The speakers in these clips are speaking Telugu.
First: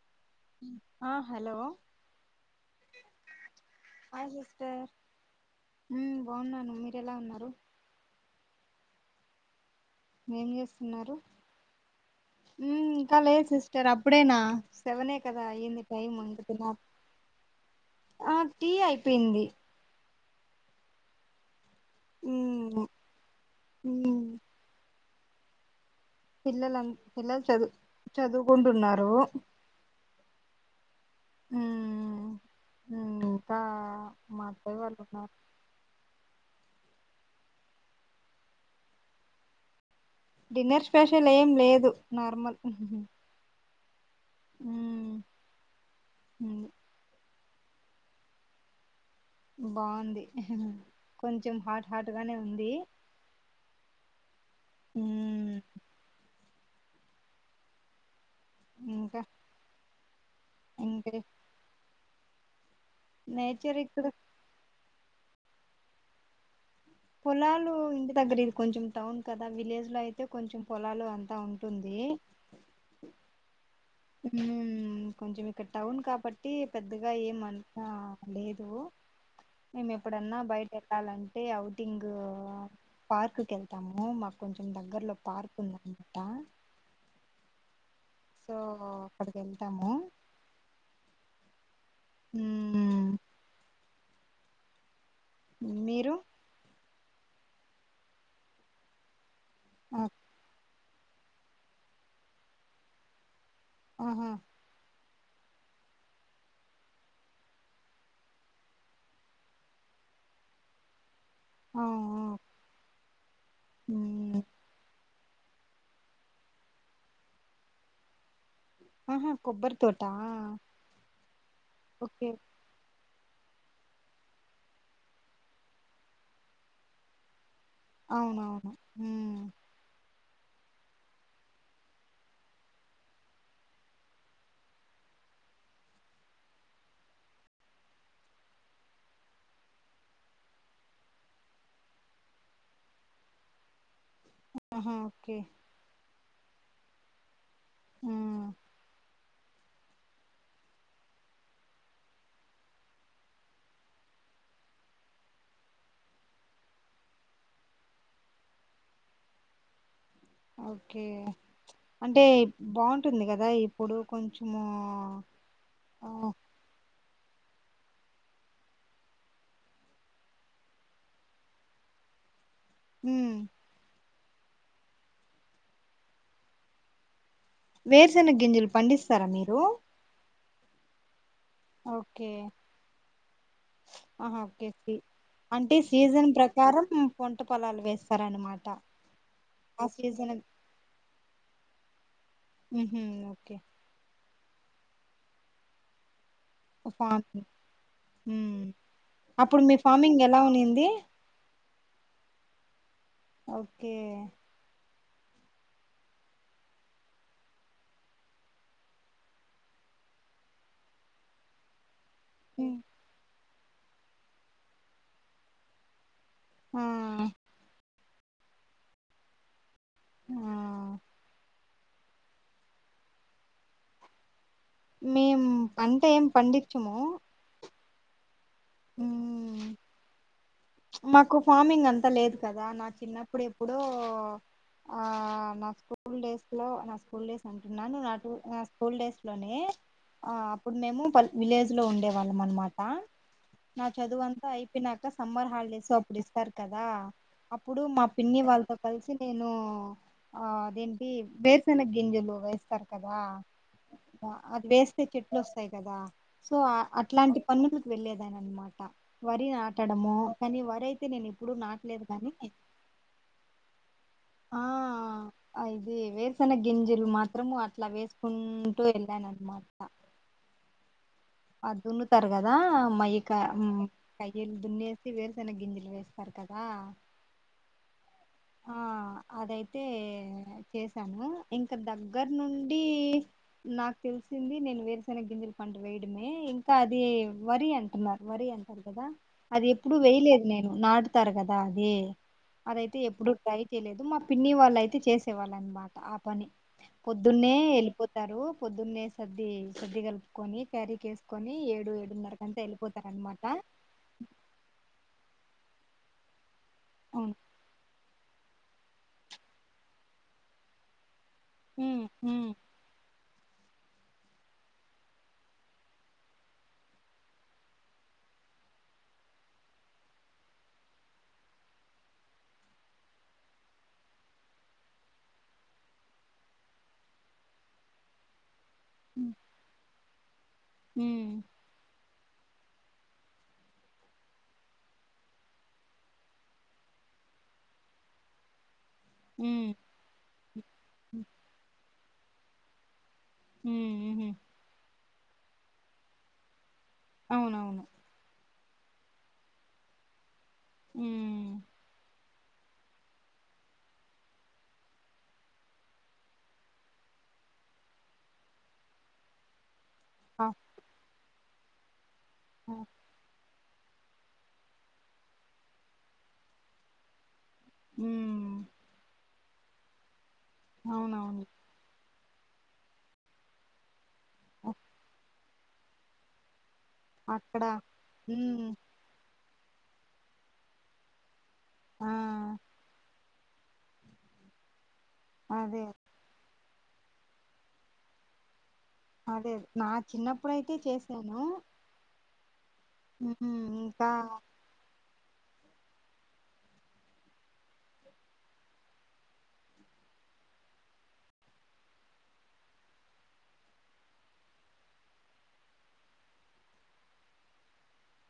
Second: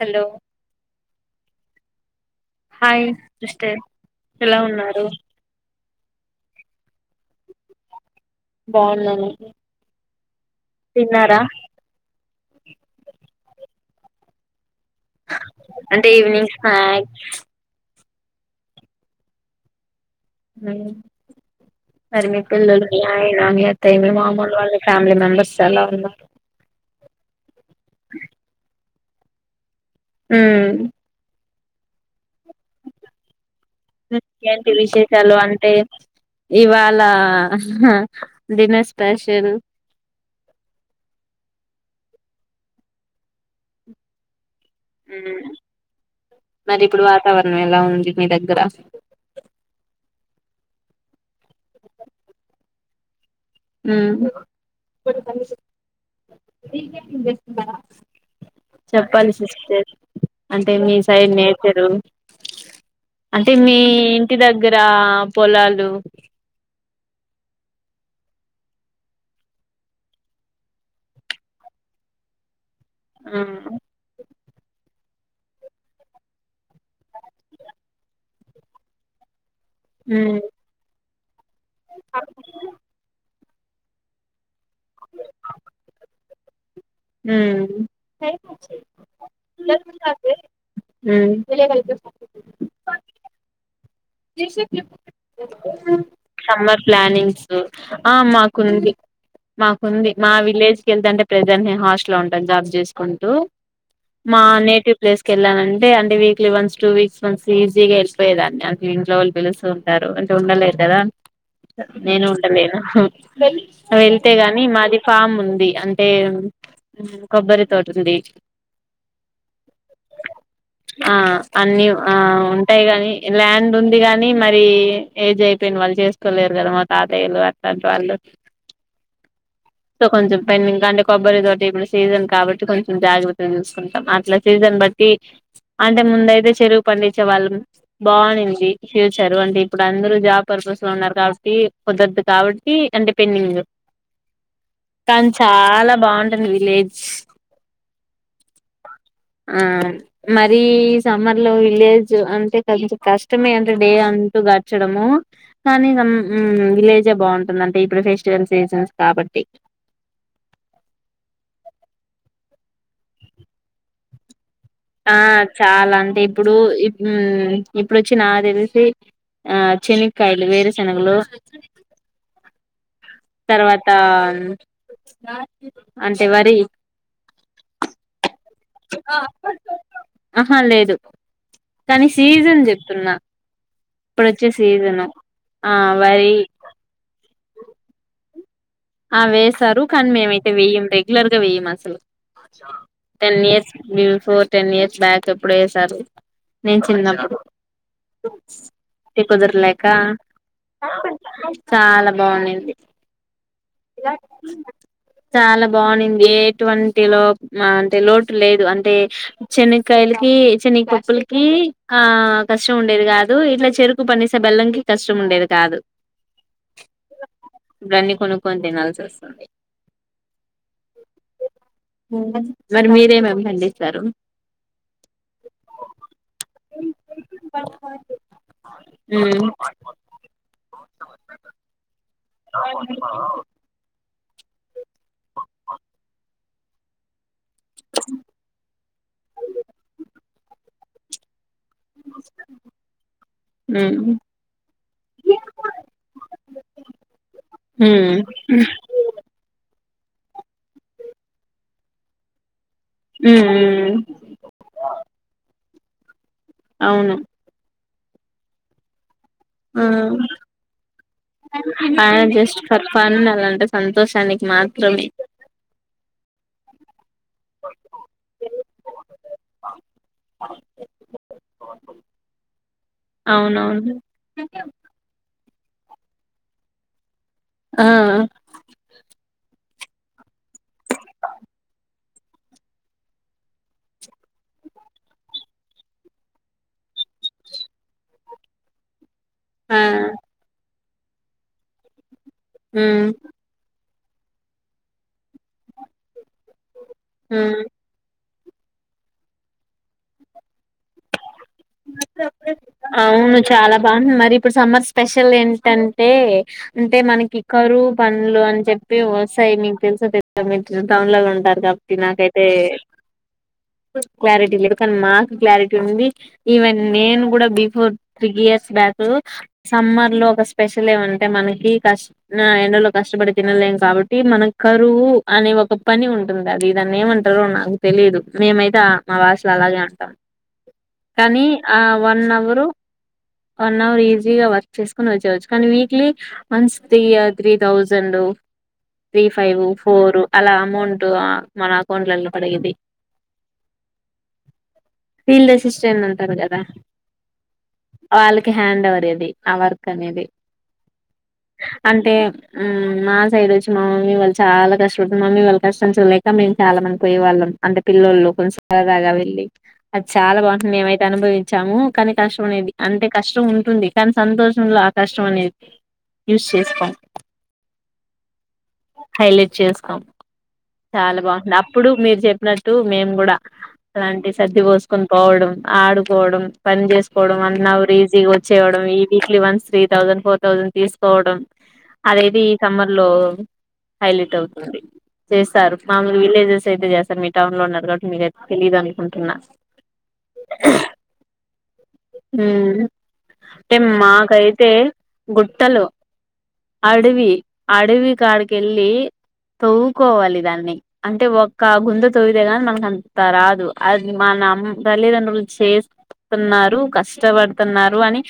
హలో ఆ హలో హాయ్ సిస్టర్ ఎలా ఉన్నారు మ్ బాగున్నాను మీరూ ఎలా ఉన్నారు బౌన్నను ఏం చేస్తున్నారు మ్ ఇంకా లేదు సిస్టర్ అప్పుడేనా సెవనే కదా అయ్యంది అంటే టైం ఉంది ఈవినింగ్ కదా స్నాక్ ఆ టీ అయిపోయింది మరిమీ పిల్లలు ఉమ్ మీ ఆయన మీ అత్య మీ ఉమ్ మామూలు వాళ్ళ ఫమి మెంబెర్స్ చాలా ఉనారు పిల్లల పిల్లలు చదువు చదువుకుంటున్నారు ఉమ్ ఉమ్ మ్ ఏంటి విశేషాలు అంటే ఇవాళ డిన్నర్ స్పెషల్ డిన్నర్ స్పెషల్ ఏం లేదు నార్మల్ ఉమ్ మ్మ్ మరి ఇప్పుడు వాతావరణం ఎలా ఉంది మీ దగ్గర బాగుంది కొంచెం హాట్ హాట్ గానే ఉంది ఉమ్మ్ ఉమ్ ఇంకా చెప్పాలి సిస్టర్ అంటే మీ ఇంకే సైడ్ నేచర్రు అంటే మీ నేచర్ ఇక్కడ ఇంటి దగ్గర పొలాలు పొలాలు ఇంటి దగ్గర ఇది కొంచెం టౌన్ కదా విలేజ్ లో అయితే కొంచెం పొలాలు అంతా ఉంటుంది ఆ ఉ కొంచం ఇక్కడ్ టౌన్ కాబట్టి పెద్దగా ఏం అంత లేదు మేము ఎప్పుడన్నా సమ్మర్ బయటికి వెళ్లాలంటే ఔటింగ్ పార్క్కి ఎళ్తాము మాకు కొంచెం దగ్గరలో పార్క్ ఉందండి సో అక్కడికి ఉమ్మ్ వెళ్తాము ఉమ్మ్ మ్ మీరు సమ్మర్ ఆ మాకుంది ఆ, మాకుంది మా విలేజ్ ఎళ్రాంటే ప్రెసెంట్ నేన్ హాస్టలో ఉంటాను జాబ్ చేసుకుంటూ ఆహా మా నేటివ్ ప్లేస్ కెళ్ళానంటే అంటే weekly once two weeks once ఈజీగా వెళ్ళిపోయేదాన్ని ఇంట్లో ఓళ్ళు పిలుస్తూ ఉంటారు అంటే ఉండలేర్ కదా ఆ, నేను ఆ, ఉండలేను వెళ్తే ఉమ్, గాని మాది ఫామ్ ఉంది అంటే కొబ్బరి తోట ఉంది ఆహా కొబ్బరి తోట ఆ అన్ని ఆ ఓకే ఉంటాయి గాని ల్యాండ్ ఉంది గానీ మరి ఏజ్ అయిపోయిన వాళ్ళు చేసుకోలేరు కదా మా తాతయ్యలు అట్ అవునవును మ్ సో కొంచెం పె ఇంగ అంటే కొబ్బరితోటి ఇప్పుడు సీజన్ కాబట్టి కొంచెం జాగ్రత్తగా చూసుకుంటాం అట్లా సీజన్ బట్టి అంటే ముందుయితే చెరుగ్ పండించే వాళ్ళం బానింది. ఫ్యూచర్ అంటే ఇప్పుడు అందరు జాబ్పరస్ లో ఉన్నారు కాబట్టి కుదదు కాబట్టి అంటే పెండింగ్ ఆహా కానీ ఓకే చాలా బాగుంటది విలేజ్ ఆహ్ ఆ మరి సమ్మర్లో విలేజ్ అంటే కొంచెం కష్టం అంటే డే అంటూ గచడము కానీ ము ము విలేజే బావుంటుంది అంటే ఇప్పుడు ఫెస్టి సన్సేస్ కాబట్టి ఓకే అంటే బావుంటుందిగదా ఇప్పుడూ కొంచెము ఆ చాలా అంటే ఆ ఇప్పుడు ఇప్న్ ఇప్పుడోచ్చి నాకు తెల్సి ఆ చెనిక్కాయలు, వేరూశనగలు మ్మ్ తర్వాతా అంటే వరి వేరుశనగింజలు పండిస్తారా మీరు? ఆహా లేదు కానీ సీజన్ జెప్తున్నా ఆ ఓకే ఆ అంటే సీజన్ వరి ప్రకారం పోంట పొలాలు వేస్తారన్నమాట. ఆ వేశారు కానీ మేమైతే వేయం రెగ్యులర్గా వేయమసలు మ్మ్ హ్మ్ okay ten years before ten years back ఎప్పుడేసారు. నేను చిన్నప్పుడు ఫార్మింగ్ మ్మ్ అప్పుడు మీ కుదరలేకా ఫార్మింగ్ ఎలా ఉనింది చాలా బావుంనింది ఓకే చాలా బావుంనిదే ఎ టోంటిలో అంటే లోటు లేదు అంటే చెన కైలకి చేనకప్పుల్కీ ఆ మ్మ్ కష్టముండేది కాదు ఇట్లా చెరుకు పనిస బెల్లం కి కష్టం ఉండేది కాదు. ఆహ్ ఇవన్ని కొనుక్కొని తినాల్సోస్తుంది. ఆ మరి మీరేంమేంపండిస్తారు? మేము పంటేం పండించము. మ్మ్ మ్ మాకు ఫార్మింగ్ గంతా లేదు కదా నా చిన్నప్పుడేప్పుడో ఆ నా స్కూల్ డేస్లో నా స్కూల్ డేస్ అంటున్నాను నా నా స్కూల్ డేస్లోనే ఆ అప్పుడు మేము పల్ విలేజ్లో ఉండే వాళ్ళమన్మాట. నా ఉమ్ చదువు అంతా అయిపోయినాక సమ్మర్ హాలి సు అప్పుడు ఇస్తారు కదా అప్పుడు మా పిన్నివాళ్ళతో కలిసి నేను ఆ అదేంటి వేర్సెన గింజలు వేస్తారు. కదా ఉమ్ ఉమ్ అది వేస్తే చెట్లోస్తాయి కదా సో అవును అట్లాంటి పన్నులు వెళ్ళలేదాని అనమాట వరి ఆ నాటడము వరైతే నేనేప్పుడు నాటలేదు ఆయన కానీ జస్ట్ ఫర్ ఫన్ అలాంటే సంతోషానికి ఆ మాత్రమే ఆ ఇది వేరుసన్న గింజలు మాత్రము అట్లా వేస్కుంటూ వెళ్ళానన్మాట. ఆ దున్నుతారు కదా మయ్యిక మ్ అవునవును కయ్యళ దున్నేసి వేరు శేనగింజలు వేస్తారు కదా ఆహ్ ఆ అదైతే చేశాను ఇంకా దగ్గర్నుండి నాకు తెలిసింది నేను వేరుసనగింజ పండు వే ఇంకా అది వరి అంటున్నారు వరి అంటారు కదా ఆ అదేప్పుడూ వేయలేదు నేను నాటుతారు కదా అదీ అదైతే ఉమ్ ఎప్పుడు ట్ర చేయలేదు మా పిన్ని వాళ్ళైతే చేసేవాళ్ళ అనమాట ఆ పని పొద్దున్నే ఉమ్ ఏళ్ళిపో తారు పొద్దున్నే సద్ది సద్ది కాల్పుకుని క్యారీకె ఔను అనమాట చాలా బాగుంది మరిప్పుడు సమ్మర్ స్పెషల్ ఏంటం అంటే అంటే అవును మన్కి కరువు పన్లు అని చెప్ప అంటే వస్తాయి మీకు తెల్సతె మీ టౌన్లో ఉంటారు కాబట్టి ఉమ్ నాకైతే ఉమ్ క్లారిటీ లేదు కానీ మాకు క్లారిటీ ఉంది. ఈవెన్ నేను గుడా before three years back summer లో ఒక స్పెషల్ ఏవన్నా అంటే మనకి కష్ట ఎండలో కష్టపడి తినలేం కాబట్టి మనక్ కరువు అనే ఒక పని ఉంటుంద అది ఇ దాన్ని ఏమంటారొ నాకు తెలిదు మేమైత్ ఆ మా వాయిస్స్ అలాగే ఉంటాం ఉమ్ కానీ ఆ వన్ అవరు వన్ అవర్ ఈజీగా వర్క్ చేసుకొని వొచ్చేవచ్చు కానీ వీక్లీ మంత్స్ తి త్రీ థౌజండ్ ఉ త్రీ ఫైవ్ ఉమ్ ఫోర్ అలా అమౌంట్ ఉమ్ ఆ మన అకౌంట్లలో పడేది హు హు ఫీల్డ్ అసిస్టెంట్ అంటారు కదా అవునవును వాళ్ళకి హ్యాండ్ అవర్ ఎది ఆ వర్క్ అనేది హ్మ్ అంటే మ్ మా సైడ్ వచ్చి మా మమ్మీ వాళ్ళు చాలా కష్టపడుతుంది మామ్మీ వాళ్ళు కష్టం చులేక మేము చాలా మంది పోయే వాళ్ళం అంటే పిల్లోళ్ళు కొంచ సరదాగా వెళ్ళి అది చాలా అహా! బాగుంటుంది మెమైతే అనుభవించాము కానీ కష్టం అనేది అంతే కష్టం ఉ టుంది కానీ సంతోషంలో ఆ కష్టం అనేది యూస్ చేస్కోమ్ హ్మ్మ్ హైలైట్ చేస్తాం చాలా అవునవును బాగుంటుంది అప్పుడు మీరు చెప్పినట్టు మేము గుడా అలాంటి సద్ది అక్ పోసుకొని పోవడం ఆడుకోవడం పని చేసుకోవడం అక్కడ ఒనవర్ రిజీగా హ్మ్ వచ్చేయవడం ఈ weekly once three thousand four thousand తీసుకోవడం ఆ అదేది ఈ సమ్మర్ లో హైలైట్ అవుతుంది చేస్తారు అదే మామూలు విలేజెస్ అయితే చేస్తారు మీ టౌన్ లో ఉన్నరు కాబట్టి మీకైతే తెలీయదమీ అదే నా చిన్నప్పుడు అయితే చేసాను హ్మ్ అంటే మాకైతే గుట్టలు అడవి అడవి కాడికెళ్ళి తొవ్ కోవాలి దాన్ని అంటే ఒక గుంత తోవితే గాని మనకు అంత రాదు అది మన అమ్మ తల్లిదండ్రులు చేస్ న్నారు కష్టపడుతున్నారు అని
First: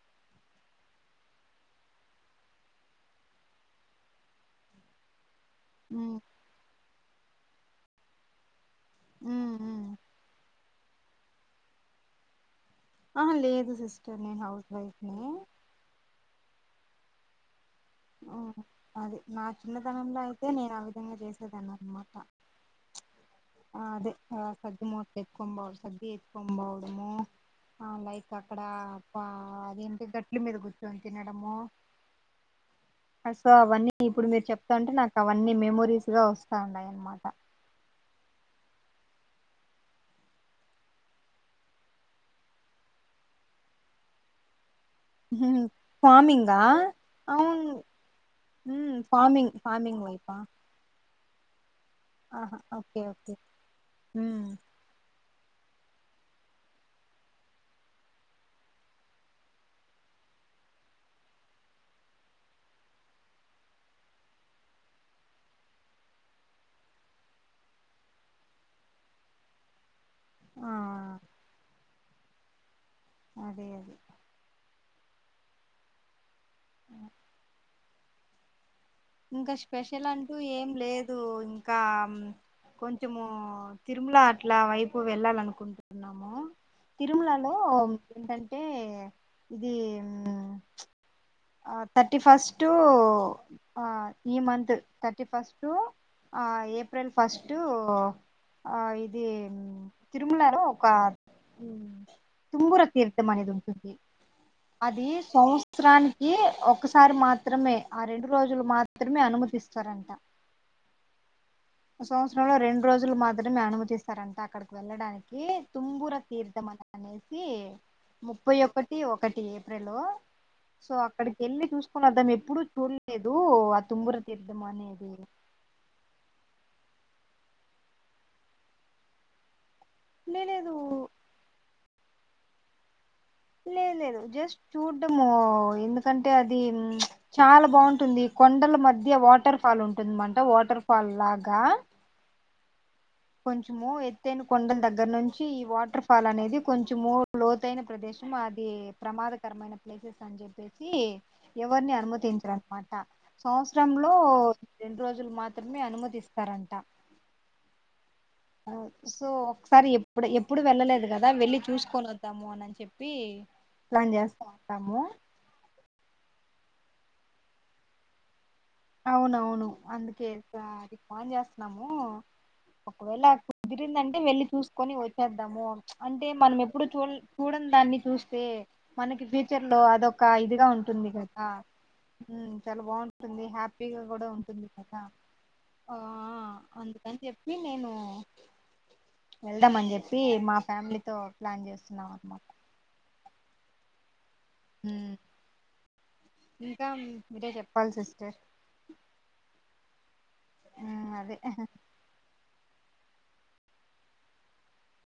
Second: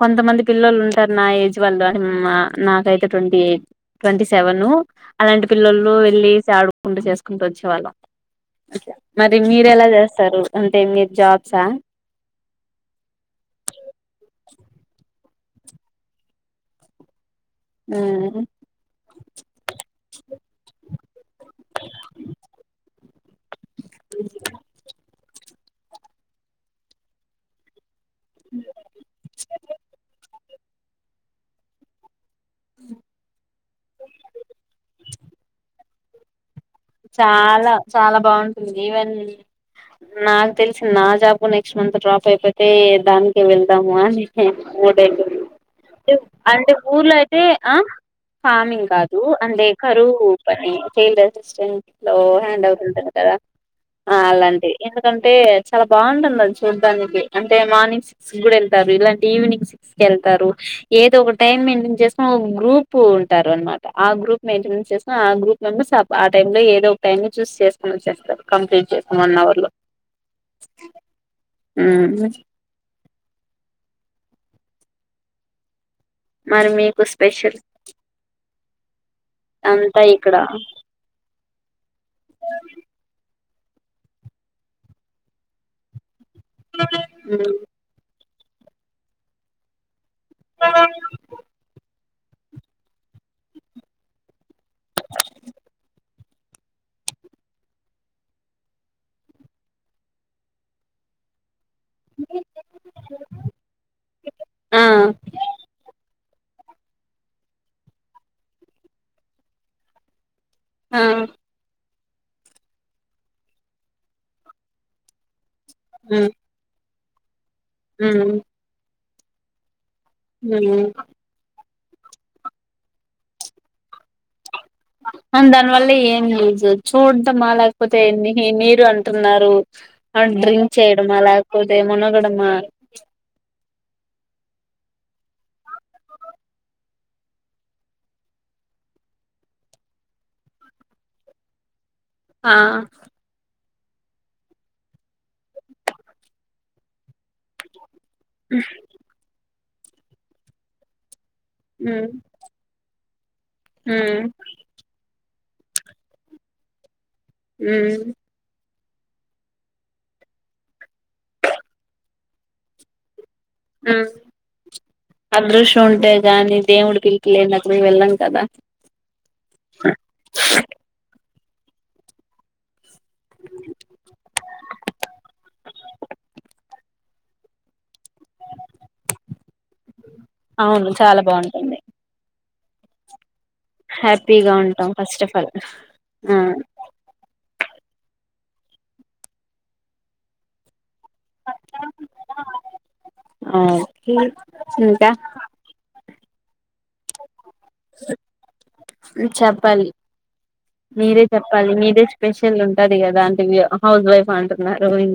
కొంతమంది పిల్లలు ఉంటారు నా ఏజ్ వాళ్ళు అని మా అ నాకైతే ట్వంటీ ఎయిట్ ట్వంటీ సెవెను అలాంటి పిల్లలో హ్మ్ వెళ్లి సెడుకుంటూ చేసుకుంటూ వొచ్చేవాళ్ళం మరి హ్మ్ మీరు హ్మ్ ఎలా చేస్తారు అంటే మీరు జాబ్స్ ఆ ఆహ లేదు సిస్టర్ నేను హౌస్ వైఫ్ నే ఆ అది నా చిన్నతనంలో అయితే నేను ఆ విధంగా చేస్ దాని అనమాట ఆ అదే పెద్ద ముట్ ఎత్తుకొని బోవ సద్ది ఎత్తుకొని బోవడము ఆ లైక్ అక్కడ పా అదేంటి గట్ల మీద కూర్చుని తినడము సో అవన్నీ ఇప్పుడు మీరు చెప్తాంటే నాకు అవన్నీ మెమరీస్ గా వొస్ స్తుండయ్ అనమాట చాలా చాలా బాగుంటుంది ఈవెన్ నాకు తెలిసి నా జాబు నెక్స్ట్ మంత్ డ్రాప్ అయిపోతే దానికె వెళ్దాము అని ఓటై ఉహుహు. [unintelligible] ఫార్మింగా అంటే ఊర్లో అయితే అవును ఆ ఫామింగ్ మ్మ్ కాదు ఫార్మింగ్ అందే ఫార్మింగ్ కరువు వైపా పని చేంజ్ జస్ట్ ఇంట్లో ఆహా హ్యాండ్ ఓకే అవుతుంటంది కదా ఓకే మ్మ్ అలాంటి ఎందుకం అంటే చాలా బాగుంటుంది అది చూడ్డానికి అంటే మార్నింగ్ సిక్స్ గుడా వెళ్తారు ఇలాంటి ఈవినింగ్ సిక్స్ కి వెల్ తారు ఏదో ఒక టైం మైంటైన్ చేసుకొని ఒక గ్రూప్ ఉంటారు అనమాట ఆ గ్రూప్ మైంటెనెస్ చేస్కొని ఆ గ్రూప్ మెంబర్స్ ఆ టైం లో ఏదో ఒక టైమ్ ని చూస్ చేసుకుని వచ్చేస్తారు కంప్లీట్ చేసుకుని వన్ అవర్ లో ఆ మ్ అదే అదే మరి మీకు స్పెషల్ ఇంకా అంతా స్పెషల్ అంటూ ఇక్కడ ఏం లేదు ఇంకా కొంచము తిరుమల అట్లా వైపు వెళ్ళాలనుకుంటున్నాము తిరుమలలో ఏంటం టే ఇది ఆ థర్టీ ఫస్టూ ఈ మంత్ థర్టీ ఫస్టూ ఆ ఏప్రిల్ ఫస్టూ ఆ ఇది తిరుమలాలో ఒక తుమ్ముర తీర్థ మనేదుంటుంది ఆ అది సంవత్సరాని కి ఒక్కసారి మాత్రమే ఆ రెండు రోజులు మాత్రమే అనుమతిస్తారంట ఆ సంవత్సరంలో రెండు రోజులు మాత్రమే అనుమతిస్తారంట అక్కడికెళ్ళడానికీ తుంబురతీర్థమననేసి ఉమ్ ముప్పై ఒకటి ఒకటి రెం లో సో అక్కడికెళ్ళి చూసుకొనొద్దాం ఎప్పుడుూ చూడలేదు ఆ తుంగుర తీర్ దానివల్ల ఏమ్ యూస్ చూడటమాలేకపోతే ని నిరు అంటున్నారు లే డ్రింక్ లేదు చేయడమా లేకపోతే మునగడమా లేదు లేదు జస్ట్ చూడ్డము ఎందుకంటే అది చాలా బాగుంటుంది కొండల మధ్య వాటర్ ఫాల్ ఉంటుందన్నమాట వాటర్ ఫాల్ లాగా ఆ కొంచము ఎతైన కొండల దగ్గర నుంచి ఈ వాటర్ ఫాల్ అనేది కొంచము లోతైన ప్రదేశం కొంచం అది ప్రమాదకరమైన ప్లేసెస్ అని చెప్పేసి ఎవరిని ఉమ్ అనుమతించరన్మాట సంవత్సరంలో ఉమ్ రెండు రోజులు మాత్ త్రమే అనుమతిస్తారంట మ్ సో ఒకసారి ఎప్పుడు ఎప్పుడు వెళ్ళలేదు కదా వెళ్లి చూసుకొని ఒద్దాము అని చెప్పి మ్ ప్లాన్ చేస్తా ఉంటాము అదృశ్యముంటే గానీ దేవుడు పిలుపు లేంది అటు వైపెళ్ళం కదా అవునవును అందుకే ఇక అ ది ప్లాన్ చేస్తున్నాము ఒకవేల కుదిరిందంటే వెళ్లి చూసుకొని వచ్చేద్దాము అంటే మనం ఎప్పుడు చూ చూడన్దాన్ని చూస్తే మనకి ఫ్యూచర్లో అదొక ఇదిగా అవును ఉంటుంది చాలా కదా బాగుంటుంది మ్ చాలా బాగుంటుంది హ్య పీ గా కూడా హ్యాపీగా ఉంటుంది ఉంటాం అ ఫస్ట్ ఆఫ్ ఆల్ ఆ అందుకని చెప్ ప్పి నేను వెళ్దామని చెప్పి మా ఫ్యామిలీ తో ప్లాన్ చేస్తున్నామన్నమాట ఆ ఒకే ఇంకా ఇంకా మీరే చెప్పాలి సిస్టర్ చెప్పాలి మీరే అదే చెప్పాలి మీరే స్పెషల్ ఉంటది కదా అంటే హౌస్ వైఫ్ అంటున్నారు ఇంకా